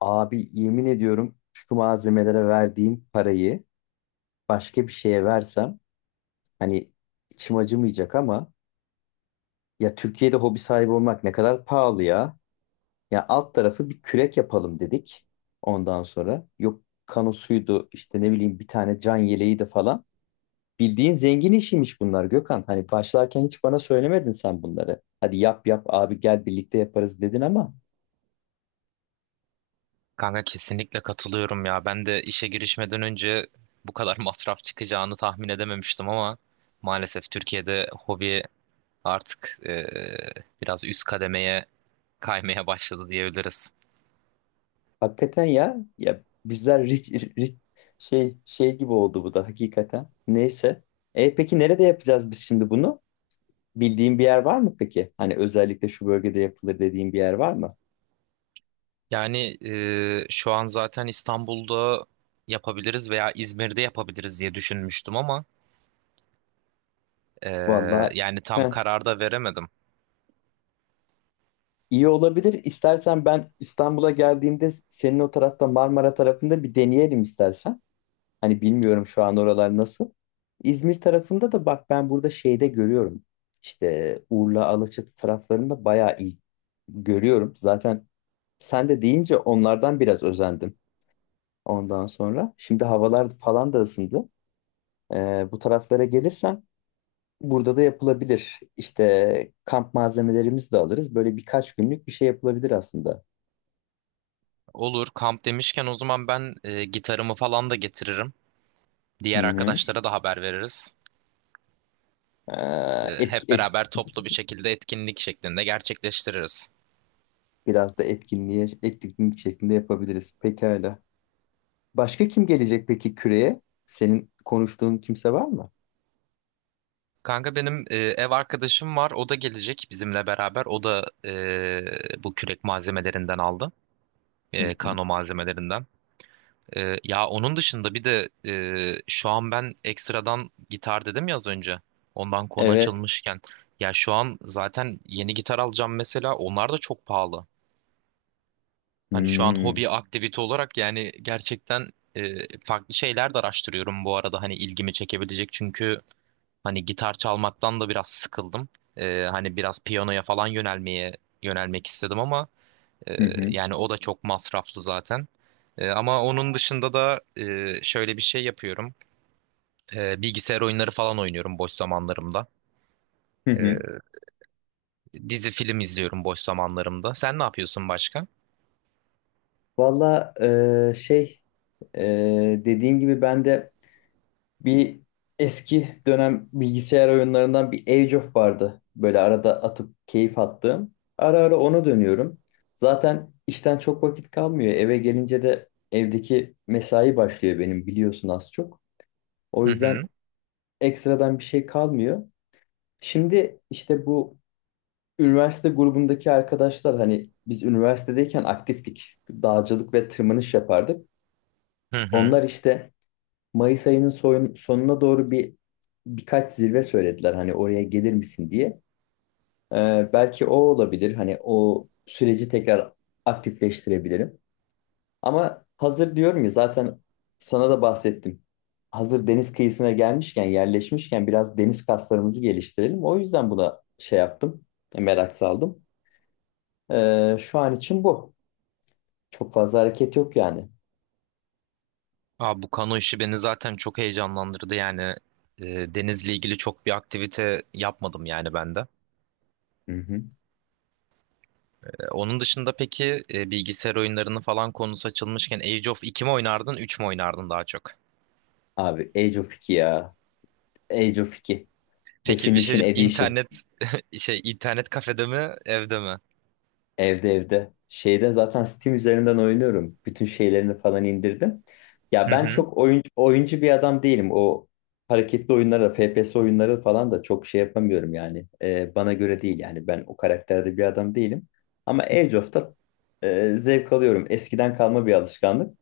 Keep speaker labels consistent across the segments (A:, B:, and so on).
A: Abi yemin ediyorum şu malzemelere verdiğim parayı başka bir şeye versem hani içim acımayacak ama ya Türkiye'de hobi sahibi olmak ne kadar pahalı ya. Ya alt tarafı bir kürek yapalım dedik ondan sonra. Yok kanosuydu işte ne bileyim bir tane can yeleği de falan. Bildiğin zengin işiymiş bunlar Gökhan. Hani başlarken hiç bana söylemedin sen bunları. Hadi yap yap abi gel birlikte yaparız dedin ama
B: Kanka kesinlikle katılıyorum ya. Ben de işe girişmeden önce bu kadar masraf çıkacağını tahmin edememiştim ama maalesef Türkiye'de hobi artık biraz üst kademeye kaymaya başladı diyebiliriz.
A: hakikaten ya. Ya bizler rit- şey gibi oldu bu da hakikaten. Neyse. E peki nerede yapacağız biz şimdi bunu? Bildiğin bir yer var mı peki? Hani özellikle şu bölgede yapılır dediğin bir yer var mı?
B: Yani şu an zaten İstanbul'da yapabiliriz veya İzmir'de yapabiliriz diye düşünmüştüm ama e,
A: Vallahi
B: yani tam
A: heh,
B: karar da veremedim.
A: iyi olabilir. İstersen ben İstanbul'a geldiğimde senin o tarafta Marmara tarafında bir deneyelim istersen. Hani bilmiyorum şu an oralar nasıl. İzmir tarafında da bak ben burada şeyde görüyorum. İşte Urla, Alaçatı taraflarında bayağı iyi görüyorum. Zaten sen de deyince onlardan biraz özendim ondan sonra. Şimdi havalar falan da ısındı. Bu taraflara gelirsen burada da yapılabilir. İşte kamp malzemelerimizi de alırız. Böyle birkaç günlük bir şey yapılabilir aslında.
B: Olur, kamp demişken o zaman ben gitarımı falan da getiririm.
A: Hı
B: Diğer
A: hı.
B: arkadaşlara da haber veririz.
A: Ee, etki,
B: Hep
A: etki,
B: beraber toplu bir şekilde etkinlik şeklinde gerçekleştiririz.
A: Biraz da etkinlik şeklinde yapabiliriz. Pekala. Başka kim gelecek peki küreye? Senin konuştuğun kimse var mı?
B: Kanka benim ev arkadaşım var. O da gelecek bizimle beraber. O da bu kürek malzemelerinden aldı.
A: Hı hı.
B: Kano malzemelerinden. Ya onun dışında bir de şu an ben ekstradan gitar dedim ya az önce. Ondan konu
A: Evet.
B: açılmışken. Ya şu an zaten yeni gitar alacağım mesela. Onlar da çok pahalı. Hani şu an
A: Hmm.
B: hobi aktivite olarak yani gerçekten e, farklı şeyler de araştırıyorum bu arada hani ilgimi çekebilecek çünkü hani gitar çalmaktan da biraz sıkıldım. Hani biraz piyanoya falan yönelmek istedim ama e,
A: Hı hı.
B: yani o da çok masraflı zaten. Ama onun dışında da şöyle bir şey yapıyorum. Bilgisayar oyunları falan oynuyorum boş zamanlarımda.
A: Hı hı.
B: E, Dizi film izliyorum boş zamanlarımda. Sen ne yapıyorsun başka?
A: Valla şey dediğin gibi ben de bir eski dönem bilgisayar oyunlarından bir Age of vardı. Böyle arada atıp keyif attığım. Ara ara ona dönüyorum. Zaten işten çok vakit kalmıyor. Eve gelince de evdeki mesai başlıyor benim biliyorsun az çok. O
B: Hı hı.
A: yüzden ekstradan bir şey kalmıyor. Şimdi işte bu üniversite grubundaki arkadaşlar hani biz üniversitedeyken aktiftik. Dağcılık ve tırmanış yapardık.
B: Hı hı.
A: Onlar işte Mayıs ayının sonuna doğru birkaç zirve söylediler hani oraya gelir misin diye. Belki o olabilir. Hani o süreci tekrar aktifleştirebilirim. Ama hazır diyorum ya zaten sana da bahsettim. Hazır deniz kıyısına gelmişken, yerleşmişken biraz deniz kaslarımızı geliştirelim. O yüzden buna şey yaptım, merak saldım. Şu an için bu. Çok fazla hareket yok yani.
B: Abi bu kano işi beni zaten çok heyecanlandırdı yani denizle ilgili çok bir aktivite yapmadım yani ben de.
A: Hı hı.
B: Onun dışında peki bilgisayar oyunlarını falan konusu açılmışken Age of 2 mi oynardın, 3 mü oynardın daha çok?
A: Abi Age of 2 ya. Age of 2.
B: Peki bir şey
A: Definition
B: diyeceğim.
A: Edition.
B: İnternet şey, internet kafede mi evde mi?
A: Evde evde. Şeyde zaten Steam üzerinden oynuyorum. Bütün şeylerini falan indirdim. Ya
B: Hı
A: ben
B: hı.
A: çok oyuncu bir adam değilim. O hareketli oyunlara, FPS oyunları falan da çok şey yapamıyorum yani. Bana göre değil yani. Ben o karakterde bir adam değilim. Ama Age of'ta zevk alıyorum. Eskiden kalma bir alışkanlık.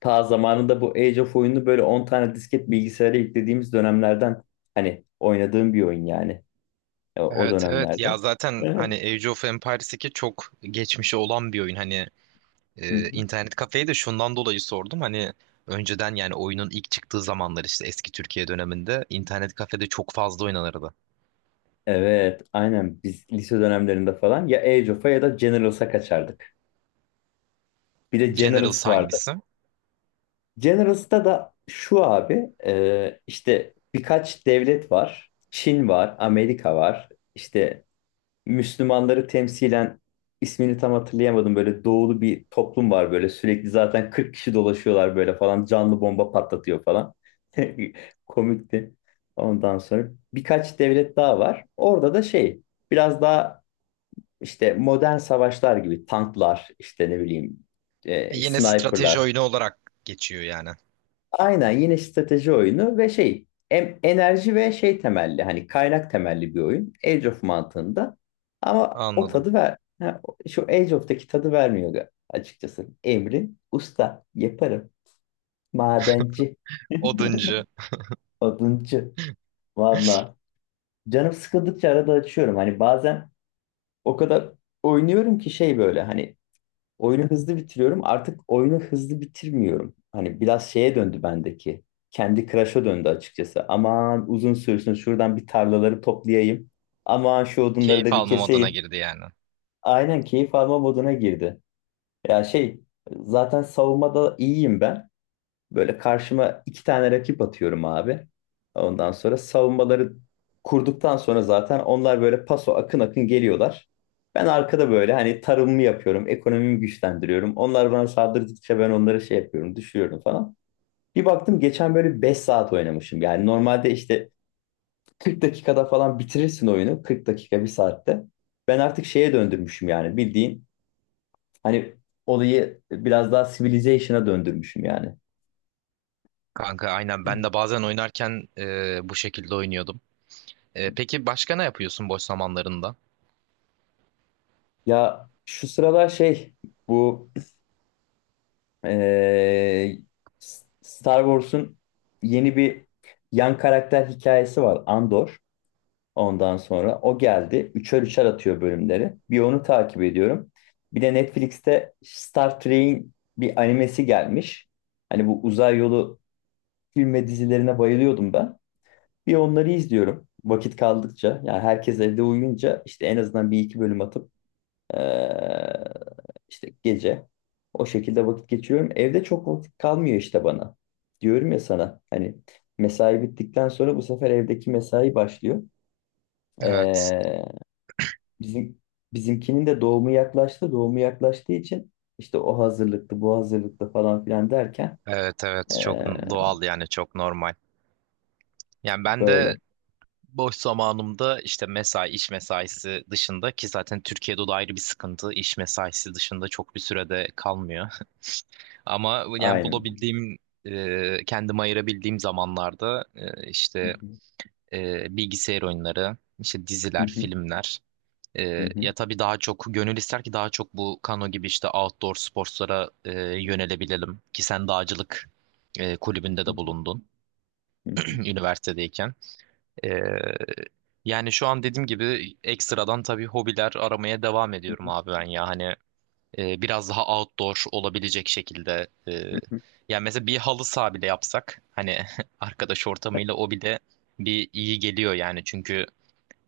A: Ta zamanında bu Age of oyunu böyle 10 tane disket bilgisayara yüklediğimiz dönemlerden hani oynadığım bir oyun yani o
B: Evet, evet
A: dönemlerde.
B: ya, zaten
A: Hı hı.
B: hani Age of Empires 2 çok geçmişi olan bir oyun hani.
A: Hı hı.
B: İnternet kafeyi de şundan dolayı sordum. Hani önceden yani oyunun ilk çıktığı zamanlar işte eski Türkiye döneminde internet kafede çok fazla oynanırdı.
A: Evet, aynen biz lise dönemlerinde falan ya Age of'a ya da Generals'a kaçardık. Bir de
B: Generals
A: Generals vardı.
B: hangisi?
A: Generals'ta da şu abi işte birkaç devlet var. Çin var, Amerika var, işte Müslümanları temsilen ismini tam hatırlayamadım böyle doğulu bir toplum var böyle sürekli zaten 40 kişi dolaşıyorlar böyle falan canlı bomba patlatıyor falan. Komikti. Ondan sonra birkaç devlet daha var. Orada da şey biraz daha işte modern savaşlar gibi tanklar işte ne bileyim
B: Yine strateji
A: sniperlar.
B: oyunu olarak geçiyor yani.
A: Aynen yine strateji oyunu ve şey enerji ve şey temelli hani kaynak temelli bir oyun Age of mantığında ama o
B: Anladım.
A: tadı şu Age of'taki tadı vermiyor açıkçası. Emrin usta yaparım madenci
B: Oduncu.
A: oduncu valla canım sıkıldıkça arada açıyorum hani bazen o kadar oynuyorum ki şey böyle hani oyunu hızlı bitiriyorum. Artık oyunu hızlı bitirmiyorum. Hani biraz şeye döndü bendeki. Kendi Crush'a döndü açıkçası. Aman uzun sürsün şuradan bir tarlaları toplayayım. Aman şu odunları
B: Keyif
A: da bir
B: almam adına
A: keseyim.
B: girdi yani.
A: Aynen keyif alma moduna girdi. Ya şey zaten savunmada iyiyim ben. Böyle karşıma 2 tane rakip atıyorum abi. Ondan sonra savunmaları kurduktan sonra zaten onlar böyle paso akın akın geliyorlar. Ben arkada böyle hani tarımımı yapıyorum, ekonomimi güçlendiriyorum. Onlar bana saldırdıkça ben onları şey yapıyorum, düşürüyorum falan. Bir baktım geçen böyle 5 saat oynamışım. Yani normalde işte 40 dakikada falan bitirirsin oyunu. 40 dakika, bir saatte. Ben artık şeye döndürmüşüm yani bildiğin. Hani olayı biraz daha civilization'a döndürmüşüm yani.
B: Kanka aynen ben de bazen oynarken bu şekilde oynuyordum. Peki başka ne yapıyorsun boş zamanlarında?
A: Ya şu sıralar şey bu eee, Star Wars'un yeni bir yan karakter hikayesi var Andor. Ondan sonra o geldi. Üçer üçer atıyor bölümleri. Bir onu takip ediyorum. Bir de Netflix'te Star Trek'in bir animesi gelmiş. Hani bu uzay yolu film ve dizilerine bayılıyordum ben. Bir onları izliyorum vakit kaldıkça. Yani herkes evde uyuyunca işte en azından bir iki bölüm atıp Ee, işte gece o şekilde vakit geçiriyorum. Evde çok vakit kalmıyor işte bana. Diyorum ya sana hani mesai bittikten sonra bu sefer evdeki mesai başlıyor.
B: Evet.
A: Ee, bizim Bizimkinin de doğumu yaklaştı. Doğumu yaklaştığı için işte o hazırlıklı, bu hazırlıklı falan filan derken
B: Evet, evet, çok
A: ee,
B: doğal yani, çok normal. Yani ben de
A: böyle.
B: boş zamanımda işte mesai, iş mesaisi dışında, ki zaten Türkiye'de o da ayrı bir sıkıntı. İş mesaisi dışında çok bir sürede kalmıyor. Ama yani
A: Aynen.
B: bulabildiğim, kendime ayırabildiğim zamanlarda
A: Hı
B: işte
A: hı,
B: bilgisayar oyunları, işte
A: hı
B: diziler,
A: hı,
B: filmler.
A: hı hı,
B: Ya tabii daha çok gönül ister ki daha çok bu kano gibi işte outdoor sporlara yönelebilelim. Ki sen dağcılık kulübünde
A: hı
B: de bulundun
A: hı, hı hı,
B: üniversitedeyken. Ee, Yani şu an dediğim gibi ekstradan tabii hobiler aramaya devam
A: hı
B: ediyorum
A: hı,
B: abi ben ya. Hani biraz daha outdoor olabilecek şekilde.
A: hı hı.
B: Yani mesela bir halı saha bile yapsak hani arkadaş ortamıyla o bile bir iyi geliyor yani. Çünkü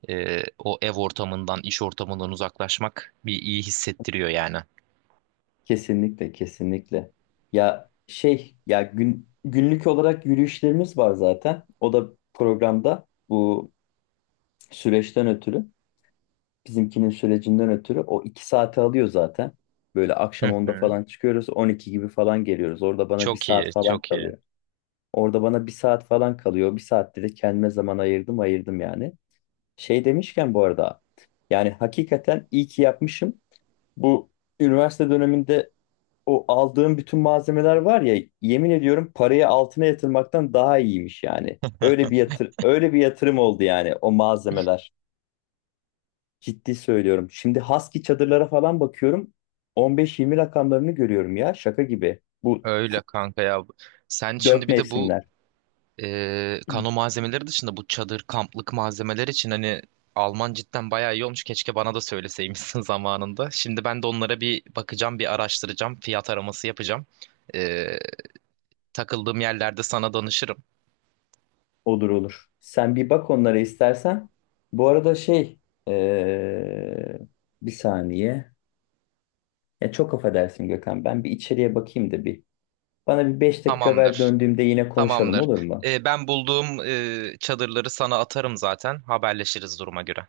B: o ev ortamından, iş ortamından uzaklaşmak bir iyi hissettiriyor yani.
A: Kesinlikle, kesinlikle. Ya şey, ya gün günlük olarak yürüyüşlerimiz var zaten. O da programda bu süreçten ötürü, bizimkinin sürecinden ötürü o 2 saati alıyor zaten. Böyle akşam
B: Hı
A: 10'da
B: hı.
A: falan çıkıyoruz, 12 gibi falan geliyoruz. Orada bana bir
B: Çok iyi,
A: saat falan
B: çok iyi.
A: kalıyor. Orada bana bir saat falan kalıyor. 1 saatte de kendime zaman ayırdım yani. Şey demişken bu arada, yani hakikaten iyi ki yapmışım. Bu üniversite döneminde o aldığım bütün malzemeler var ya yemin ediyorum parayı altına yatırmaktan daha iyiymiş yani. Öyle bir yatır öyle bir yatırım oldu yani o malzemeler. Ciddi söylüyorum. Şimdi Husky çadırlara falan bakıyorum. 15-20 rakamlarını görüyorum ya şaka gibi.
B: Öyle kanka ya. Sen
A: Dört
B: şimdi bir de bu
A: mevsimler.
B: kano malzemeleri dışında bu çadır, kamplık malzemeler için hani alman cidden bayağı iyi olmuş. Keşke bana da söyleseymişsin zamanında. Şimdi ben de onlara bir bakacağım, bir araştıracağım, fiyat araması yapacağım. E, Takıldığım yerlerde sana danışırım.
A: Olur olur. Sen bir bak onlara istersen. Bu arada şey eee, bir saniye. Ya çok affedersin Gökhan. Ben bir içeriye bakayım da bir. Bana bir 5 dakika ver
B: Tamamdır.
A: döndüğümde yine konuşalım
B: Tamamdır.
A: olur mu?
B: Ben bulduğum çadırları sana atarım zaten. Haberleşiriz duruma göre.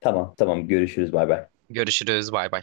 A: Tamam tamam görüşürüz bay bay.
B: Görüşürüz. Bay bay.